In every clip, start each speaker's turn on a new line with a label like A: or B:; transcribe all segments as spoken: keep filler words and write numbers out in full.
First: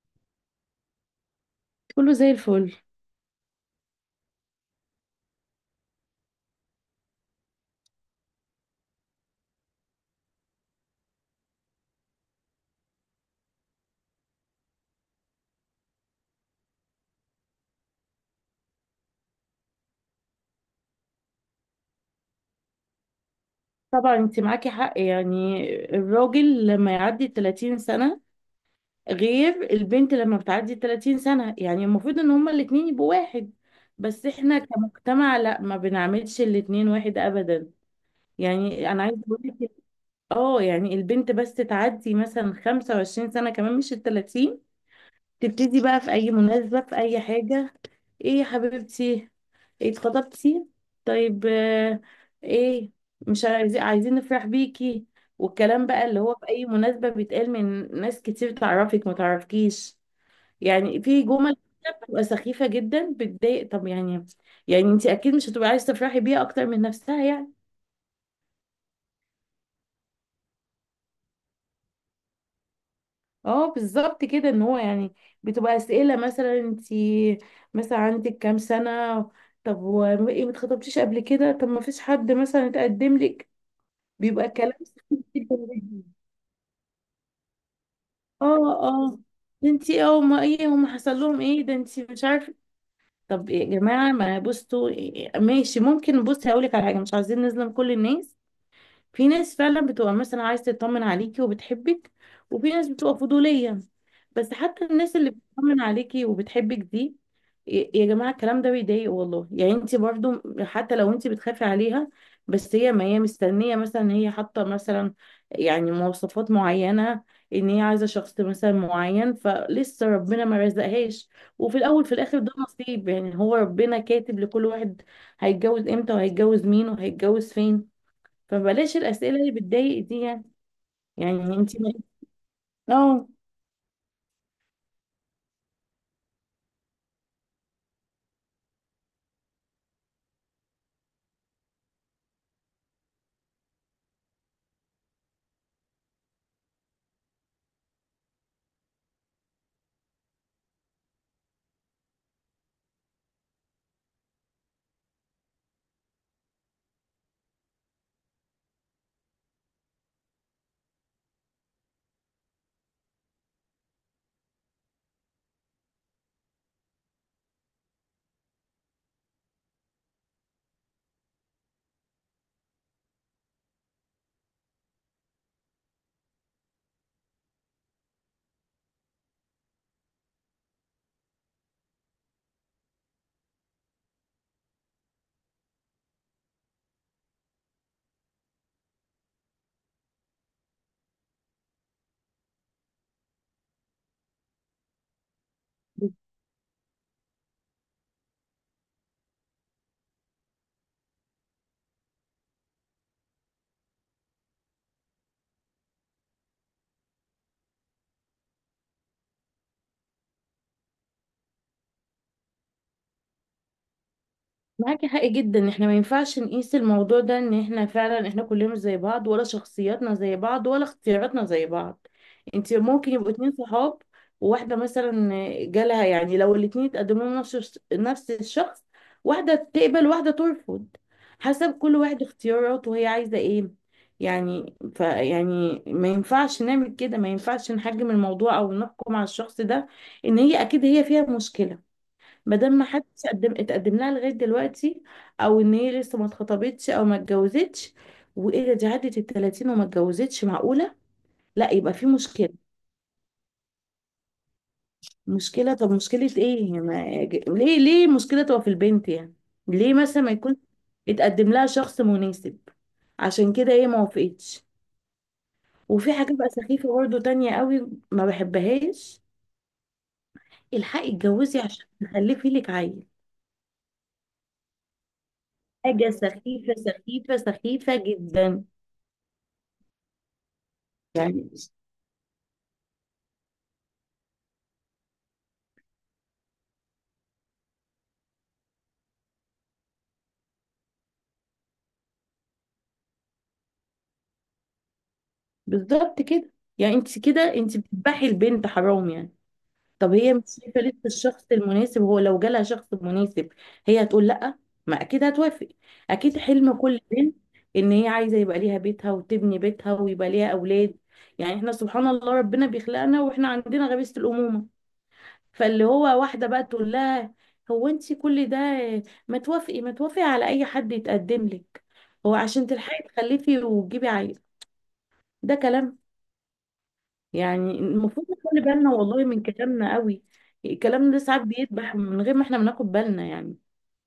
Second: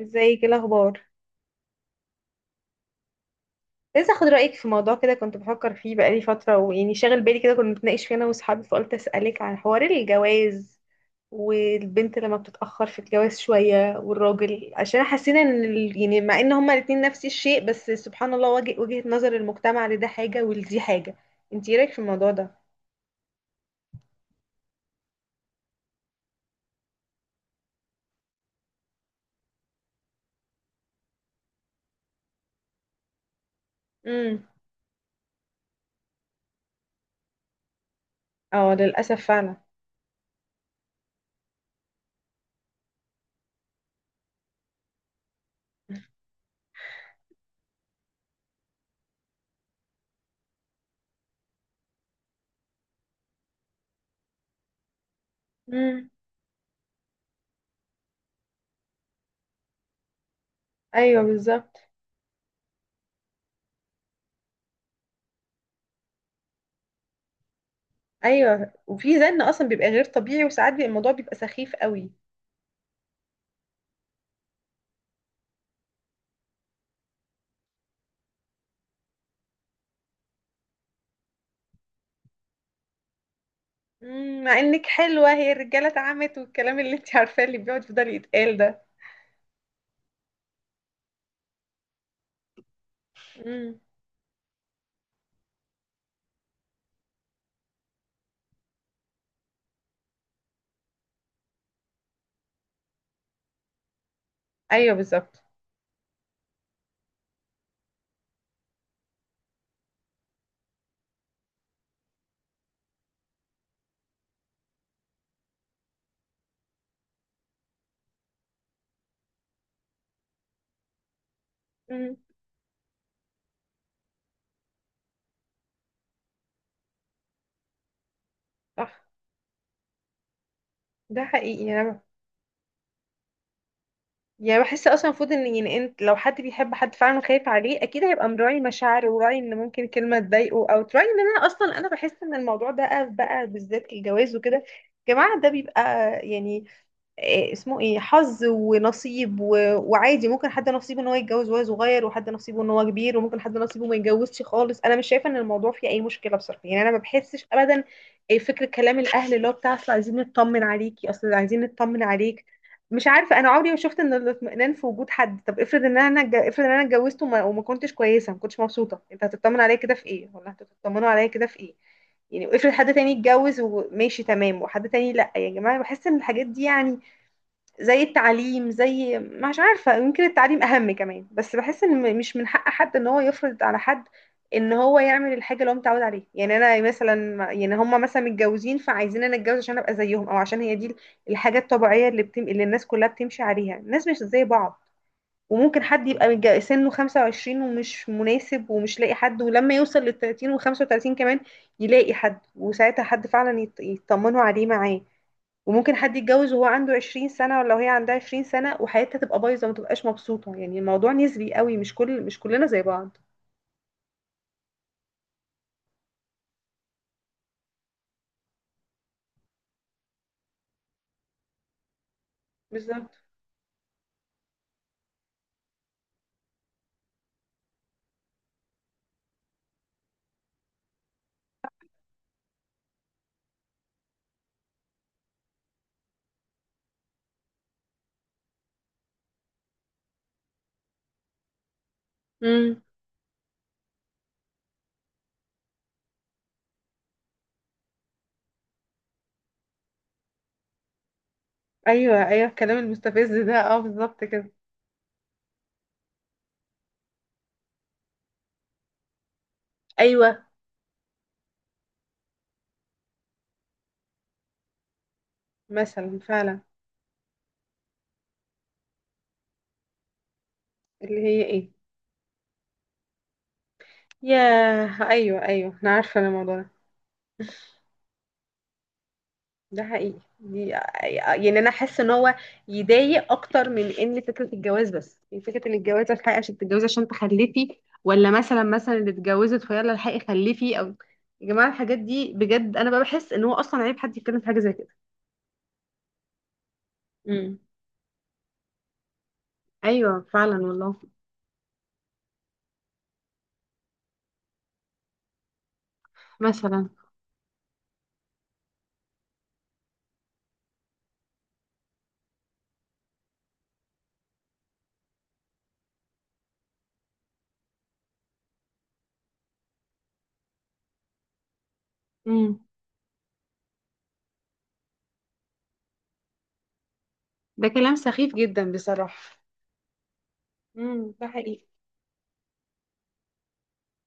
A: ازيك؟ ايه الاخبار؟
B: كله زي الفل.
A: لسه اخد رايك في موضوع كده، كنت بفكر فيه بقالي فتره ويعني شاغل بالي كده. كنا بنتناقش فيه انا واصحابي، فقلت اسالك عن حوار الجواز والبنت لما بتتاخر في الجواز شويه والراجل. عشان حسينا ان ال- يعني مع ان هما الاتنين نفس الشيء، بس سبحان الله وجه وجهه نظر المجتمع لده حاجه ولدي حاجه. انت ايه رايك في الموضوع ده؟
B: طبعا انت معاكي حق، يعني الراجل لما يعدي ثلاثين سنة غير البنت لما بتعدي ثلاثين سنة، يعني المفروض ان هما الاتنين يبقوا واحد، بس
A: امم.
B: احنا كمجتمع لا، ما بنعملش الاتنين واحد ابدا.
A: اه
B: يعني انا
A: للاسف
B: عايزة اقول
A: فعلا.
B: لك، اه يعني البنت بس تعدي مثلا خمسة وعشرين سنة، كمان مش ال ثلاثين، تبتدي بقى في اي مناسبة في اي حاجة: ايه يا حبيبتي، إيه اتخطبتي؟ طيب آه، ايه؟ مش عايزين عايزين نفرح بيكي. والكلام بقى
A: امم،
B: اللي هو في اي مناسبة بيتقال من ناس كتير، تعرفك ما تعرفكيش. يعني
A: ايوه
B: في جمل
A: بالظبط.
B: كده بتبقى سخيفة جدا، بتضايق. طب يعني، يعني انت اكيد مش هتبقى عايزة تفرحي بيها اكتر من نفسها يعني.
A: ايوه، وفي زن اصلا بيبقى غير طبيعي، وساعات بيبقى الموضوع بيبقى سخيف قوي.
B: اه بالظبط كده. ان هو يعني بتبقى اسئله مثلا: انت مثلا عندك كام سنه؟ طب وايه ما اتخطبتيش قبل كده؟ طب ما فيش حد مثلا اتقدم لك؟
A: مم،
B: بيبقى
A: مع
B: كلام
A: انك حلوة
B: كتير
A: هي الرجالة
B: جدا.
A: اتعمت، والكلام اللي انت عارفاه اللي بيقعد يفضل يتقال ده.
B: اه اه. ده انت، اه، ما ايه هم، حصل لهم ايه؟ ده انت مش عارفه. طب يا
A: مم.
B: جماعه، ما بصوا، إيه- ماشي، ممكن بصي هقول لك على حاجه: مش عايزين نظلم كل الناس، في ناس فعلا بتبقى مثلا عايزة تطمن عليكي وبتحبك، وفي ناس بتبقى فضولية. بس حتى
A: ايوه
B: الناس اللي
A: بالظبط.
B: بتطمن عليكي وبتحبك دي، ي- يا جماعة الكلام ده بيضايق والله، يعني انت برضو حتى لو انت بتخافي عليها، بس هي ما هي مستنية، مثلا ان هي حاطة مثلا يعني مواصفات معينة، ان هي عايزة شخص مثلا معين، فلسه ربنا ما رزقهاش. وفي الاول في
A: مم،
B: الاخر ده نصيب، يعني هو ربنا كاتب لكل واحد هيتجوز امتى وهيتجوز مين وهيتجوز فين.
A: صح.
B: فبلاش الأسئلة اللي بتضايق دي يعني.
A: ده
B: يعني
A: حقيقي.
B: انت
A: انا
B: اه،
A: يعني بحس اصلا المفروض ان، يعني انت لو حد بيحب حد فعلا خايف عليه اكيد هيبقى مراعي مشاعره وراعي ان ممكن كلمة تضايقه، او تراعي ان انا. اصلا انا بحس ان الموضوع ده بقى بقى بالذات الجواز وكده. يا جماعة ده بيبقى، يعني، إيه اسمه، ايه، حظ ونصيب و... وعادي. ممكن حد نصيبه ان هو يتجوز وهو صغير، وحد نصيبه ان هو كبير، وممكن حد نصيبه ما يتجوزش خالص. انا مش شايفه ان الموضوع فيه اي مشكله بصراحه، يعني انا ما بحسش ابدا. إيه فكره كلام الاهل اللي هو بتاع: اصل عايزين نطمن عليكي، اصل عايزين نطمن عليك، مش عارفه. انا عمري ما شفت ان الاطمئنان في وجود حد. طب افرض ان انا اتج- افرض ان انا اتجوزت وما... وما كنتش كويسه، ما كنتش مبسوطه، انت هتطمن عليا كده في ايه؟ ولا هتطمنوا عليا كده في ايه؟ يعني افرض حد تاني اتجوز وماشي تمام، وحد تاني لا. يا جماعه، بحس ان الحاجات دي، يعني زي التعليم، زي، مش عارفة، يمكن التعليم أهم كمان. بس بحس إن م- مش من حق حد إن هو يفرض على حد إن هو يعمل الحاجة اللي هو متعود عليها. يعني أنا مثلا، يعني هما مثلا متجوزين، فعايزين أنا أتجوز عشان أبقى زيهم، أو عشان هي دي الحاجة الطبيعية اللي, بتم... اللي الناس كلها بتمشي عليها. الناس مش زي بعض، وممكن حد يبقى متج- سنه خمسة وعشرين ومش مناسب ومش لاقي حد، ولما يوصل لل تلاتين و خمسة وتلاتين كمان يلاقي حد، وساعتها حد فعلا يط- يطمنوا عليه معاه. وممكن حد يتجوز وهو عنده عشرين سنة، ولا وهي عندها عشرين سنة، وحياتها تبقى بايظة وما تبقاش مبسوطة. يعني الموضوع نسبي قوي، مش كل مش كلنا زي بعض.
B: معاكي حق جدا. احنا ما ينفعش نقيس الموضوع ده، ان احنا فعلا احنا كلنا مش زي بعض، ولا شخصياتنا زي بعض، ولا اختياراتنا زي بعض. انت ممكن
A: بالظبط.
B: يبقوا اتنين صحاب، وواحدة مثلا جالها، يعني لو الاتنين اتقدموا لهم نفس الش- نفس الشخص، واحدة تقبل واحدة ترفض، حسب كل واحد اختياراته وهي عايزة ايه. يعني ف يعني ما ينفعش نعمل كده، ما ينفعش نحجم الموضوع او نحكم على الشخص ده ان هي اكيد هي فيها مشكلة، ما دام
A: امم.
B: ما حدش قدم اتقدم لها لغايه دلوقتي، او ان هي لسه ما اتخطبتش او ما اتجوزتش. وايه ده، دي عدت ال ثلاثين وما اتجوزتش، معقوله؟ لا يبقى في
A: ايوه ايوه،
B: مشكله.
A: الكلام المستفز ده، اه بالظبط كده.
B: مشكله طب مشكله ايه؟ ما... ج- ليه ليه المشكله تبقى في البنت يعني؟ ليه مثلا ما
A: ايوه
B: يكون اتقدم لها شخص مناسب عشان كده ايه ما وافقتش. وفي
A: مثلا
B: حاجه بقى
A: فعلا.
B: سخيفه برضه تانية قوي ما بحبهاش: الحقي
A: اللي هي
B: اتجوزي
A: ايه.
B: عشان تخلفي لك عيل.
A: ياه، ايوه ايوه، انا
B: حاجه
A: عارفة الموضوع ده.
B: سخيفه سخيفه سخيفه جدا.
A: ده حقيقي دي.
B: يعني
A: يعني انا حاسه ان هو يضايق اكتر من ان فكره الجواز بس. يعني فكره ان الجواز: الحقي عشان تتجوزي، عشان تخلفي، ولا مثلا مثلا اللي اتجوزت فيلا الحقي خلفي. او يا جماعه الحاجات دي، بجد انا بقى بحس ان هو اصلا عيب حد يتكلم في حاجه زي كده.
B: بالظبط كده. يعني انت كده
A: امم.
B: انت بتذبحي البنت، حرام يعني. طب
A: ايوه
B: هي مش
A: فعلا
B: شايفه
A: والله.
B: لسه الشخص المناسب، هو لو جالها شخص مناسب هي هتقول لا؟ ما اكيد هتوافق. اكيد حلم
A: مثلا.
B: كل بنت ان هي عايزه يبقى ليها بيتها وتبني بيتها ويبقى ليها اولاد. يعني احنا سبحان الله ربنا بيخلقنا واحنا عندنا غريزه الامومه. فاللي هو واحده بقى تقول لها: هو انت كل ده ما توافقي ما توافقي على اي حد يتقدم لك هو
A: امم.
B: عشان تلحقي تخلفي وتجيبي عيل؟ ده كلام؟
A: ده
B: يعني
A: كلام
B: المفروض
A: سخيف
B: نخلي
A: جدا
B: بالنا والله
A: بصراحه.
B: من كلامنا قوي.
A: امم،
B: كلامنا ده
A: ده
B: ساعات
A: حقيقي.
B: بيدبح من غير ما احنا بناخد بالنا يعني.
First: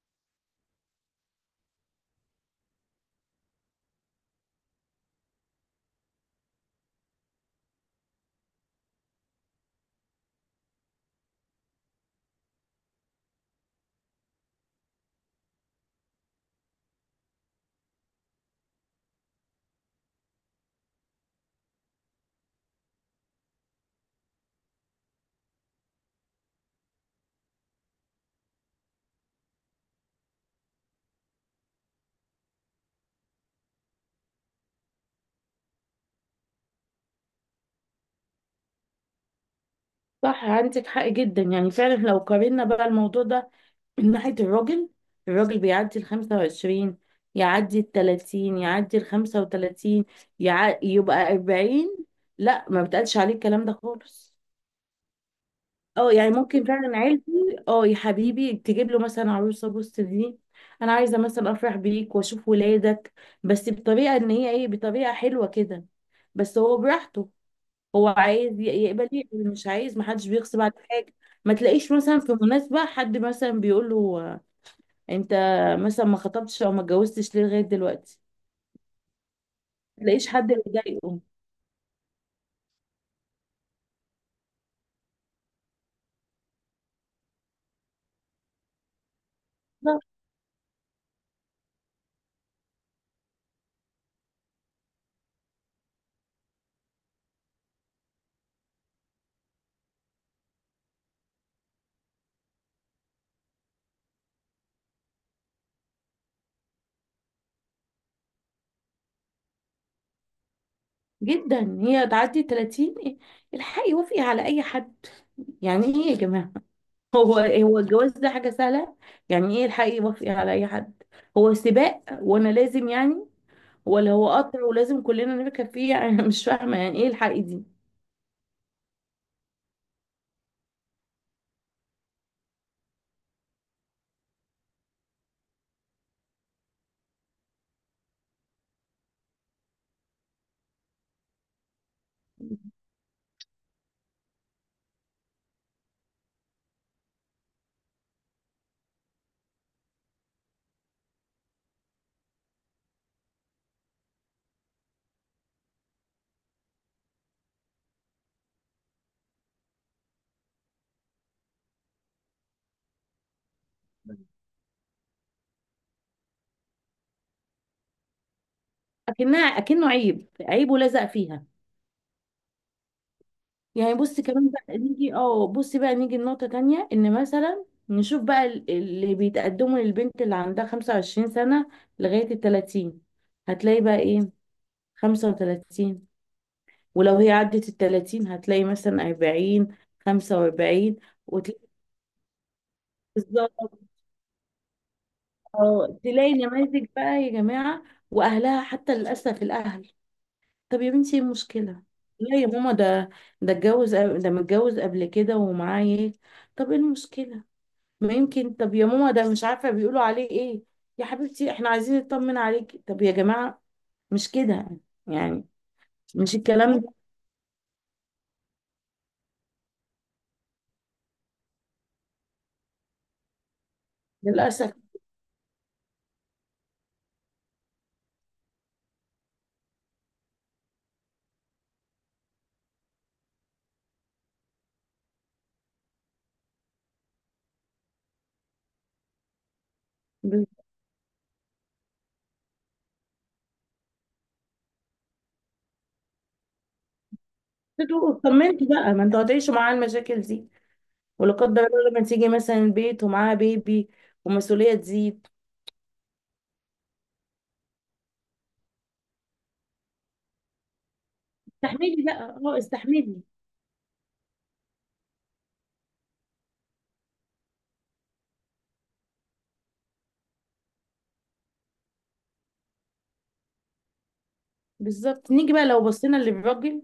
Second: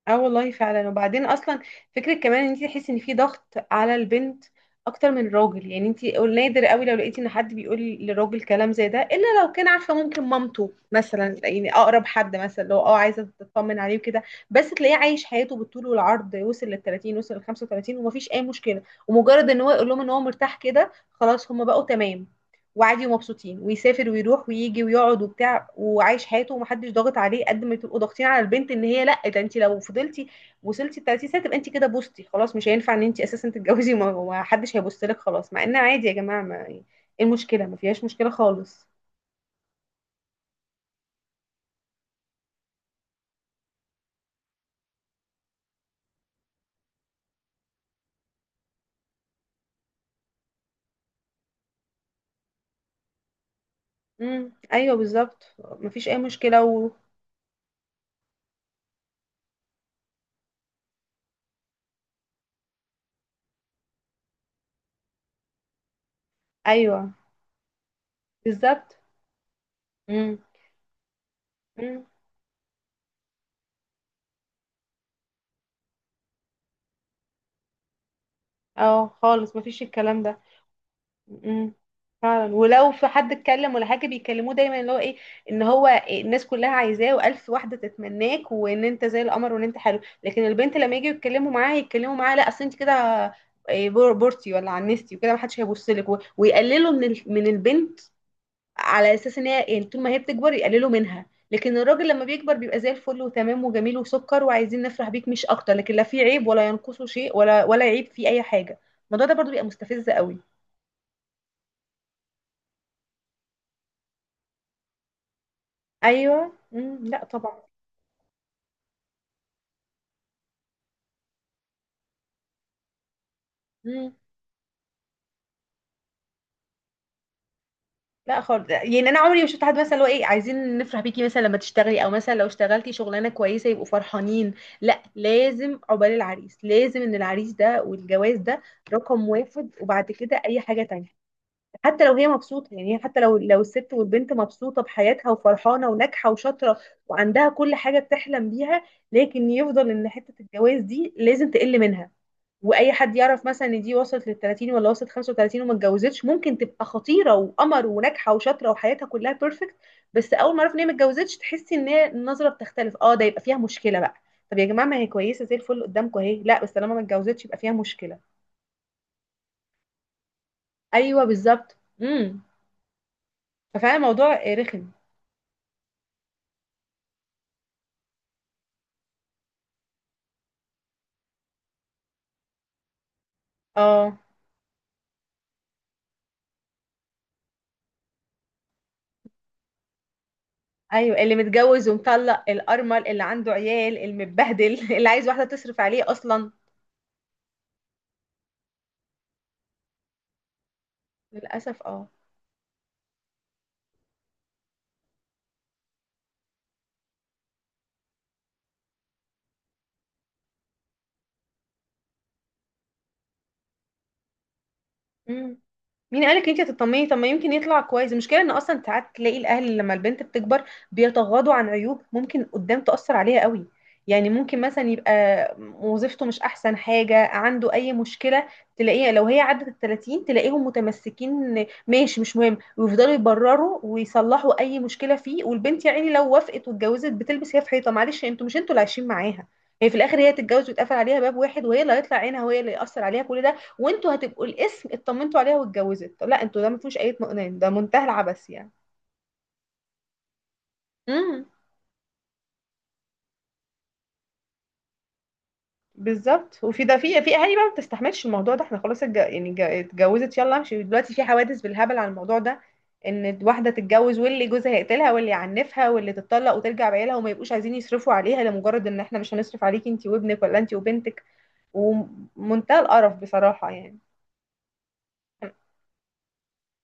A: اه والله فعلا. وبعدين اصلا فكره كمان ان انت تحسي ان في ضغط على البنت اكتر من الراجل. يعني انت نادر قوي لو لقيتي ان حد بيقول للراجل كلام زي ده، الا لو كان عارفه، ممكن مامته مثلا، يعني اقرب حد مثلا، لو اه عايزه تطمن عليه وكده. بس تلاقيه عايش حياته بالطول والعرض، وصل لل تلاتين، وصل لل خمسة وتلاتين، ومفيش اي مشكله. ومجرد ان هو يقول لهم ان هو مرتاح كده خلاص هم بقوا تمام، وعادي ومبسوطين، ويسافر ويروح ويجي ويقعد وبتاع وعايش حياته، ومحدش ضاغط عليه. قد ما تبقوا ضاغطين على البنت ان هي لا، ده انت لو فضلتي وصلتي ل تلاتين سنه تبقى انت كده بوستي خلاص، مش هينفع ان انت اساسا تتجوزي، وما وما حدش هيبص لك خلاص. مع ان عادي يا جماعه، ما ايه إيه المشكله؟ ما فيهاش مشكله خالص.
B: صح، عندك حق جدا، يعني فعلا لو قارنا بقى الموضوع ده من ناحية الراجل: الراجل بيعدي ال خمسة وعشرين، يعدي ال ثلاثين، يعدي ال خمسة وتلاتين، يع... يبقى أربعين، لا ما بتقالش عليه الكلام ده خالص.
A: امم، ايوه بالظبط، ما فيش
B: اه
A: اي
B: يعني
A: مشكله
B: ممكن
A: و...
B: فعلا عيلتي، اه يا حبيبي تجيب له مثلا عروسه بص دي، انا عايزه مثلا افرح بيك واشوف ولادك، بس بطريقه ان هي ايه، بطريقه حلوه كده، بس هو
A: ايوه
B: براحته، هو عايز ي-
A: بالظبط.
B: يقبل يقبل، مش عايز محدش
A: امم.
B: بيغصب على حاجه. ما تلاقيش
A: امم.
B: مثلا في مناسبه حد مثلا بيقول له: آه، انت مثلا ما خطبتش او ما اتجوزتش ليه لغايه دلوقتي؟
A: اه خالص، ما فيش
B: ما
A: الكلام
B: تلاقيش
A: ده.
B: حد بيضايقه.
A: امم. فعلا. ولو في حد اتكلم ولا حاجه بيكلموه دايما اللي هو ايه، ان هو الناس كلها عايزاه والف واحده تتمناك، وان انت زي القمر وان انت حلو.
B: لا،
A: لكن البنت لما يجوا يتكلموا معاها، يتكلموا معاها لا اصل انت كده إيه، بور- بورتي ولا عنستي وكده محدش هيبص لك، و- ويقللوا من ال- من البنت على اساس ان هي، يعني طول ما هي بتكبر يقللوا منها. لكن الراجل لما بيكبر بيبقى زي الفل وتمام وجميل وسكر وعايزين نفرح بيك مش اكتر، لكن لا في عيب ولا ينقصه شيء، ولا ولا عيب في اي حاجه. الموضوع ده برضو بيبقى مستفز قوي.
B: جدا هي تعدي ثلاثين إيه؟ الحقي وافقي على اي حد؟ يعني ايه يا
A: ايوه.
B: جماعه؟
A: امم. لا
B: هو
A: طبعا.
B: هو الجواز ده حاجة سهلة؟ يعني ايه الحق يوافق على اي حد؟ هو سباق وانا لازم يعني، ولا
A: امم.
B: هو قطر ولازم كلنا نركب فيه؟ يعني أنا مش فاهمة يعني ايه الحق دي؟
A: لا خالص، يعني انا عمري ما شفت حد مثلا اللي هو ايه عايزين نفرح بيكي مثلا لما تشتغلي، او مثلا لو اشتغلتي شغلانه كويسه يبقوا فرحانين. لا لازم عقبال العريس، لازم ان العريس ده والجواز ده رقم واحد، وبعد كده اي حاجه تانية. حتى لو هي مبسوطة، يعني حتى لو لو الست والبنت مبسوطة بحياتها وفرحانة وناجحة وشاطرة وعندها كل حاجة بتحلم بيها، لكن يفضل ان حتة الجواز دي لازم تقل منها. واي حد يعرف مثلا ان دي وصلت لل تلاتين ولا وصلت خمسة وتلاتين وما اتجوزتش، ممكن تبقى خطيرة وقمر وناجحة وشاطرة وحياتها كلها بيرفكت، بس اول ما اعرف ان هي ما اتجوزتش تحسي ان هي النظرة بتختلف. اه ده يبقى فيها مشكلة بقى. طب يا جماعة ما هي كويسة زي الفل قدامكم اهي، لا بس طالما ما اتجوزتش يبقى فيها مشكلة.
B: اكنها اكنه عيب، عيب ولزق
A: ايوه
B: فيها.
A: بالظبط. امم.
B: يعني
A: ففعلا
B: بص
A: الموضوع
B: كمان بقى
A: رخم.
B: نيجي، اه بصي بقى نيجي لنقطة تانية: ان مثلا نشوف بقى ال- اللي بيتقدموا للبنت اللي عندها خمسة وعشرين سنة لغاية ال ثلاثين، هتلاقي بقى
A: اه
B: ايه، خمسة وثلاثين، ولو هي عدت التلاتين هتلاقي مثلا أربعين، خمسة وأربعين،
A: ايوه، اللي
B: وتلاقي،
A: متجوز ومطلق، الارمل، اللي عنده
B: بالظبط،
A: عيال، المتبهدل اللي عايز واحده تصرف
B: آه،
A: عليه
B: تلاقي
A: اصلا.
B: نماذج بقى يا جماعة. وأهلها حتى، للأسف الأهل: طب يا بنتي ايه المشكلة؟
A: للاسف اه.
B: لا يا ماما ده، ده اتجوز قبل- ده متجوز قبل كده ومعاه ايه؟ طب ايه المشكلة؟ ما يمكن، طب يا ماما ده مش عارفة بيقولوا عليه ايه؟ يا حبيبتي احنا عايزين نطمن عليكي. طب يا جماعة مش كده يعني،
A: مم. مين
B: مش
A: قالك انت
B: الكلام ده.
A: هتطمني؟ طب ما يمكن يطلع كويس. المشكله ان اصلا ساعات تلاقي الاهل لما البنت بتكبر بيتغاضوا عن عيوب ممكن قدام تاثر عليها قوي. يعني ممكن
B: للأسف
A: مثلا يبقى وظيفته مش احسن حاجه، عنده اي مشكله، تلاقيها لو هي عدت ال تلاتين تلاقيهم متمسكين، ماشي مش مهم، ويفضلوا يبرروا ويصلحوا اي مشكله فيه. والبنت يا عيني لو وافقت واتجوزت بتلبس هي في حيطه، معلش انتوا مش انتوا اللي عايشين معاها. هي في الاخر هي تتجوز ويتقفل عليها باب واحد، وهي اللي هيطلع عينها، وهي اللي ياثر عليها كل ده. وانتوا هتبقوا الاسم اطمنتوا عليها واتجوزت. طب لا انتوا، ده ما فيهوش اي اطمئنان، ده منتهى
B: بتدوقوا،
A: العبث
B: اطمنتوا
A: يعني.
B: بقى، ما انتوا هتعيشوا معاه المشاكل دي، ولا
A: امم.
B: قدر الله لما تيجي مثلا البيت ومعاها بيبي ومسؤولية تزيد،
A: بالظبط. وفي ده، في في اهالي بقى ما بتستحملش الموضوع ده، احنا خلاص اتج... يعني اتج- اتجوزت، يلا امشي دلوقتي. في حوادث بالهبل
B: استحملي
A: على
B: بقى،
A: الموضوع
B: اه
A: ده،
B: استحملي.
A: ان واحده تتجوز واللي جوزها يقتلها واللي يعنفها واللي تتطلق وترجع بعيالها، وما يبقوش عايزين يصرفوا عليها لمجرد ان احنا مش هنصرف عليكي انت وابنك، ولا انت وبنتك. ومنتهى القرف بصراحه يعني.
B: بالظبط. نيجي بقى لو بصينا للراجل:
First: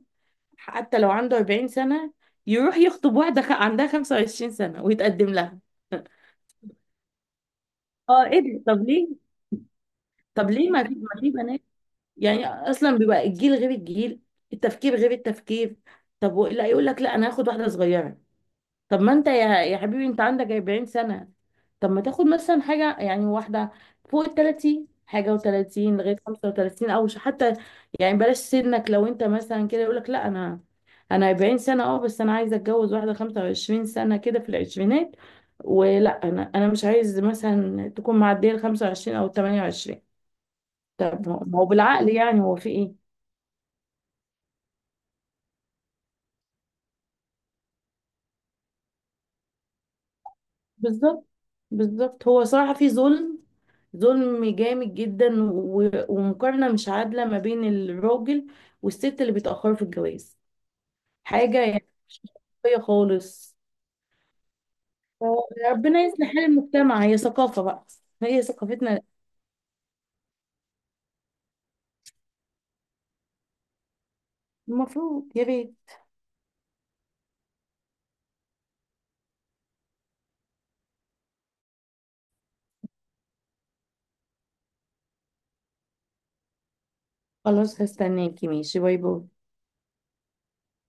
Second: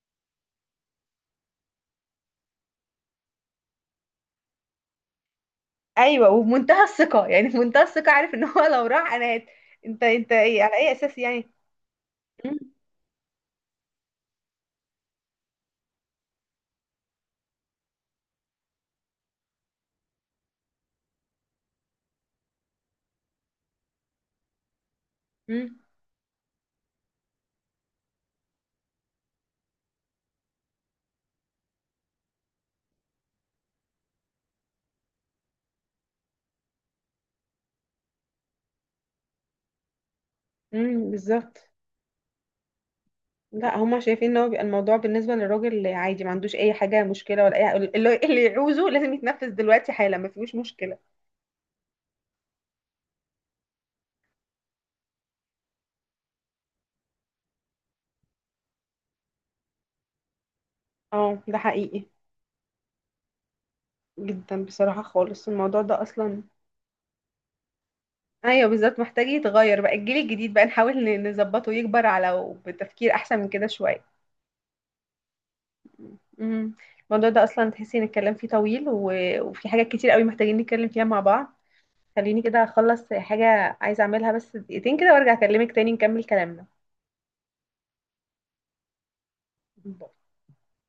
B: حتى لو عنده أربعين سنة يروح يخطب واحدة خ- عندها خمسة وعشرين سنة ويتقدم لها.
A: ايوه وبمنتهى الثقه، يعني بمنتهى الثقه،
B: اه
A: عارف
B: ايه
A: ان هو
B: ده؟ طب
A: لو
B: ليه؟
A: راح انا هت... انت انت
B: طب
A: ايه
B: ليه
A: على
B: ما في
A: اي اساس
B: ما في
A: يعني؟
B: بنات؟ يعني
A: مم.
B: اصلا بيبقى الجيل غير الجيل، التفكير غير التفكير. طب و- لا يقول لك لا انا هاخد واحدة صغيرة. طب ما انت يا يا حبيبي انت عندك أربعين سنة، طب ما تاخد مثلا حاجة يعني واحدة فوق ال ثلاثين، حاجة
A: مم.
B: وتلاتين لغاية خمسة وتلاتين، او ش- حتى، يعني بلاش سنك. لو انت مثلا كده يقولك لا انا، انا أربعين سنة، اه بس انا عايزة اتجوز واحدة خمسة وعشرين سنة كده في العشرينات، ولا انا انا مش عايز مثلا تكون معدية ال خمسة وعشرين او ثمانية وعشرين.
A: مم.
B: طب ما هو
A: بالظبط.
B: بالعقل يعني، هو في ايه؟
A: لا هما شايفين ان هو بيبقى الموضوع بالنسبه للراجل عادي، ما عندوش اي حاجه مشكله، ولا اي اللي اللي يعوزه لازم يتنفذ دلوقتي حالا، ما فيهوش مشكله.
B: بالظبط، بالظبط. هو صراحة في ظلم، ظلم جامد جدا، و- ومقارنة مش عادلة ما بين الراجل والست اللي بيتأخروا في الجواز،
A: اه ده
B: حاجة يعني
A: حقيقي.
B: مش منطقية خالص.
A: جدا بصراحه خالص الموضوع
B: ربنا
A: ده
B: يصلح حال
A: اصلا.
B: المجتمع، هي ثقافة بقى، هي
A: ايوه بالظبط،
B: ثقافتنا.
A: محتاج يتغير بقى الجيل الجديد بقى، نحاول ن- نظبطه يكبر على بتفكير احسن من كده شويه.
B: المفروض يا بيه.
A: مم. الموضوع ده اصلا تحسي ان الكلام فيه طويل و... وفي حاجات كتير قوي محتاجين نتكلم فيها مع بعض. خليني كده اخلص حاجه عايزه اعملها، بس دقيقتين كده وارجع اكلمك تاني نكمل كلامنا.
B: خلاص هستناكي، ماشي، باي باي.
A: بال.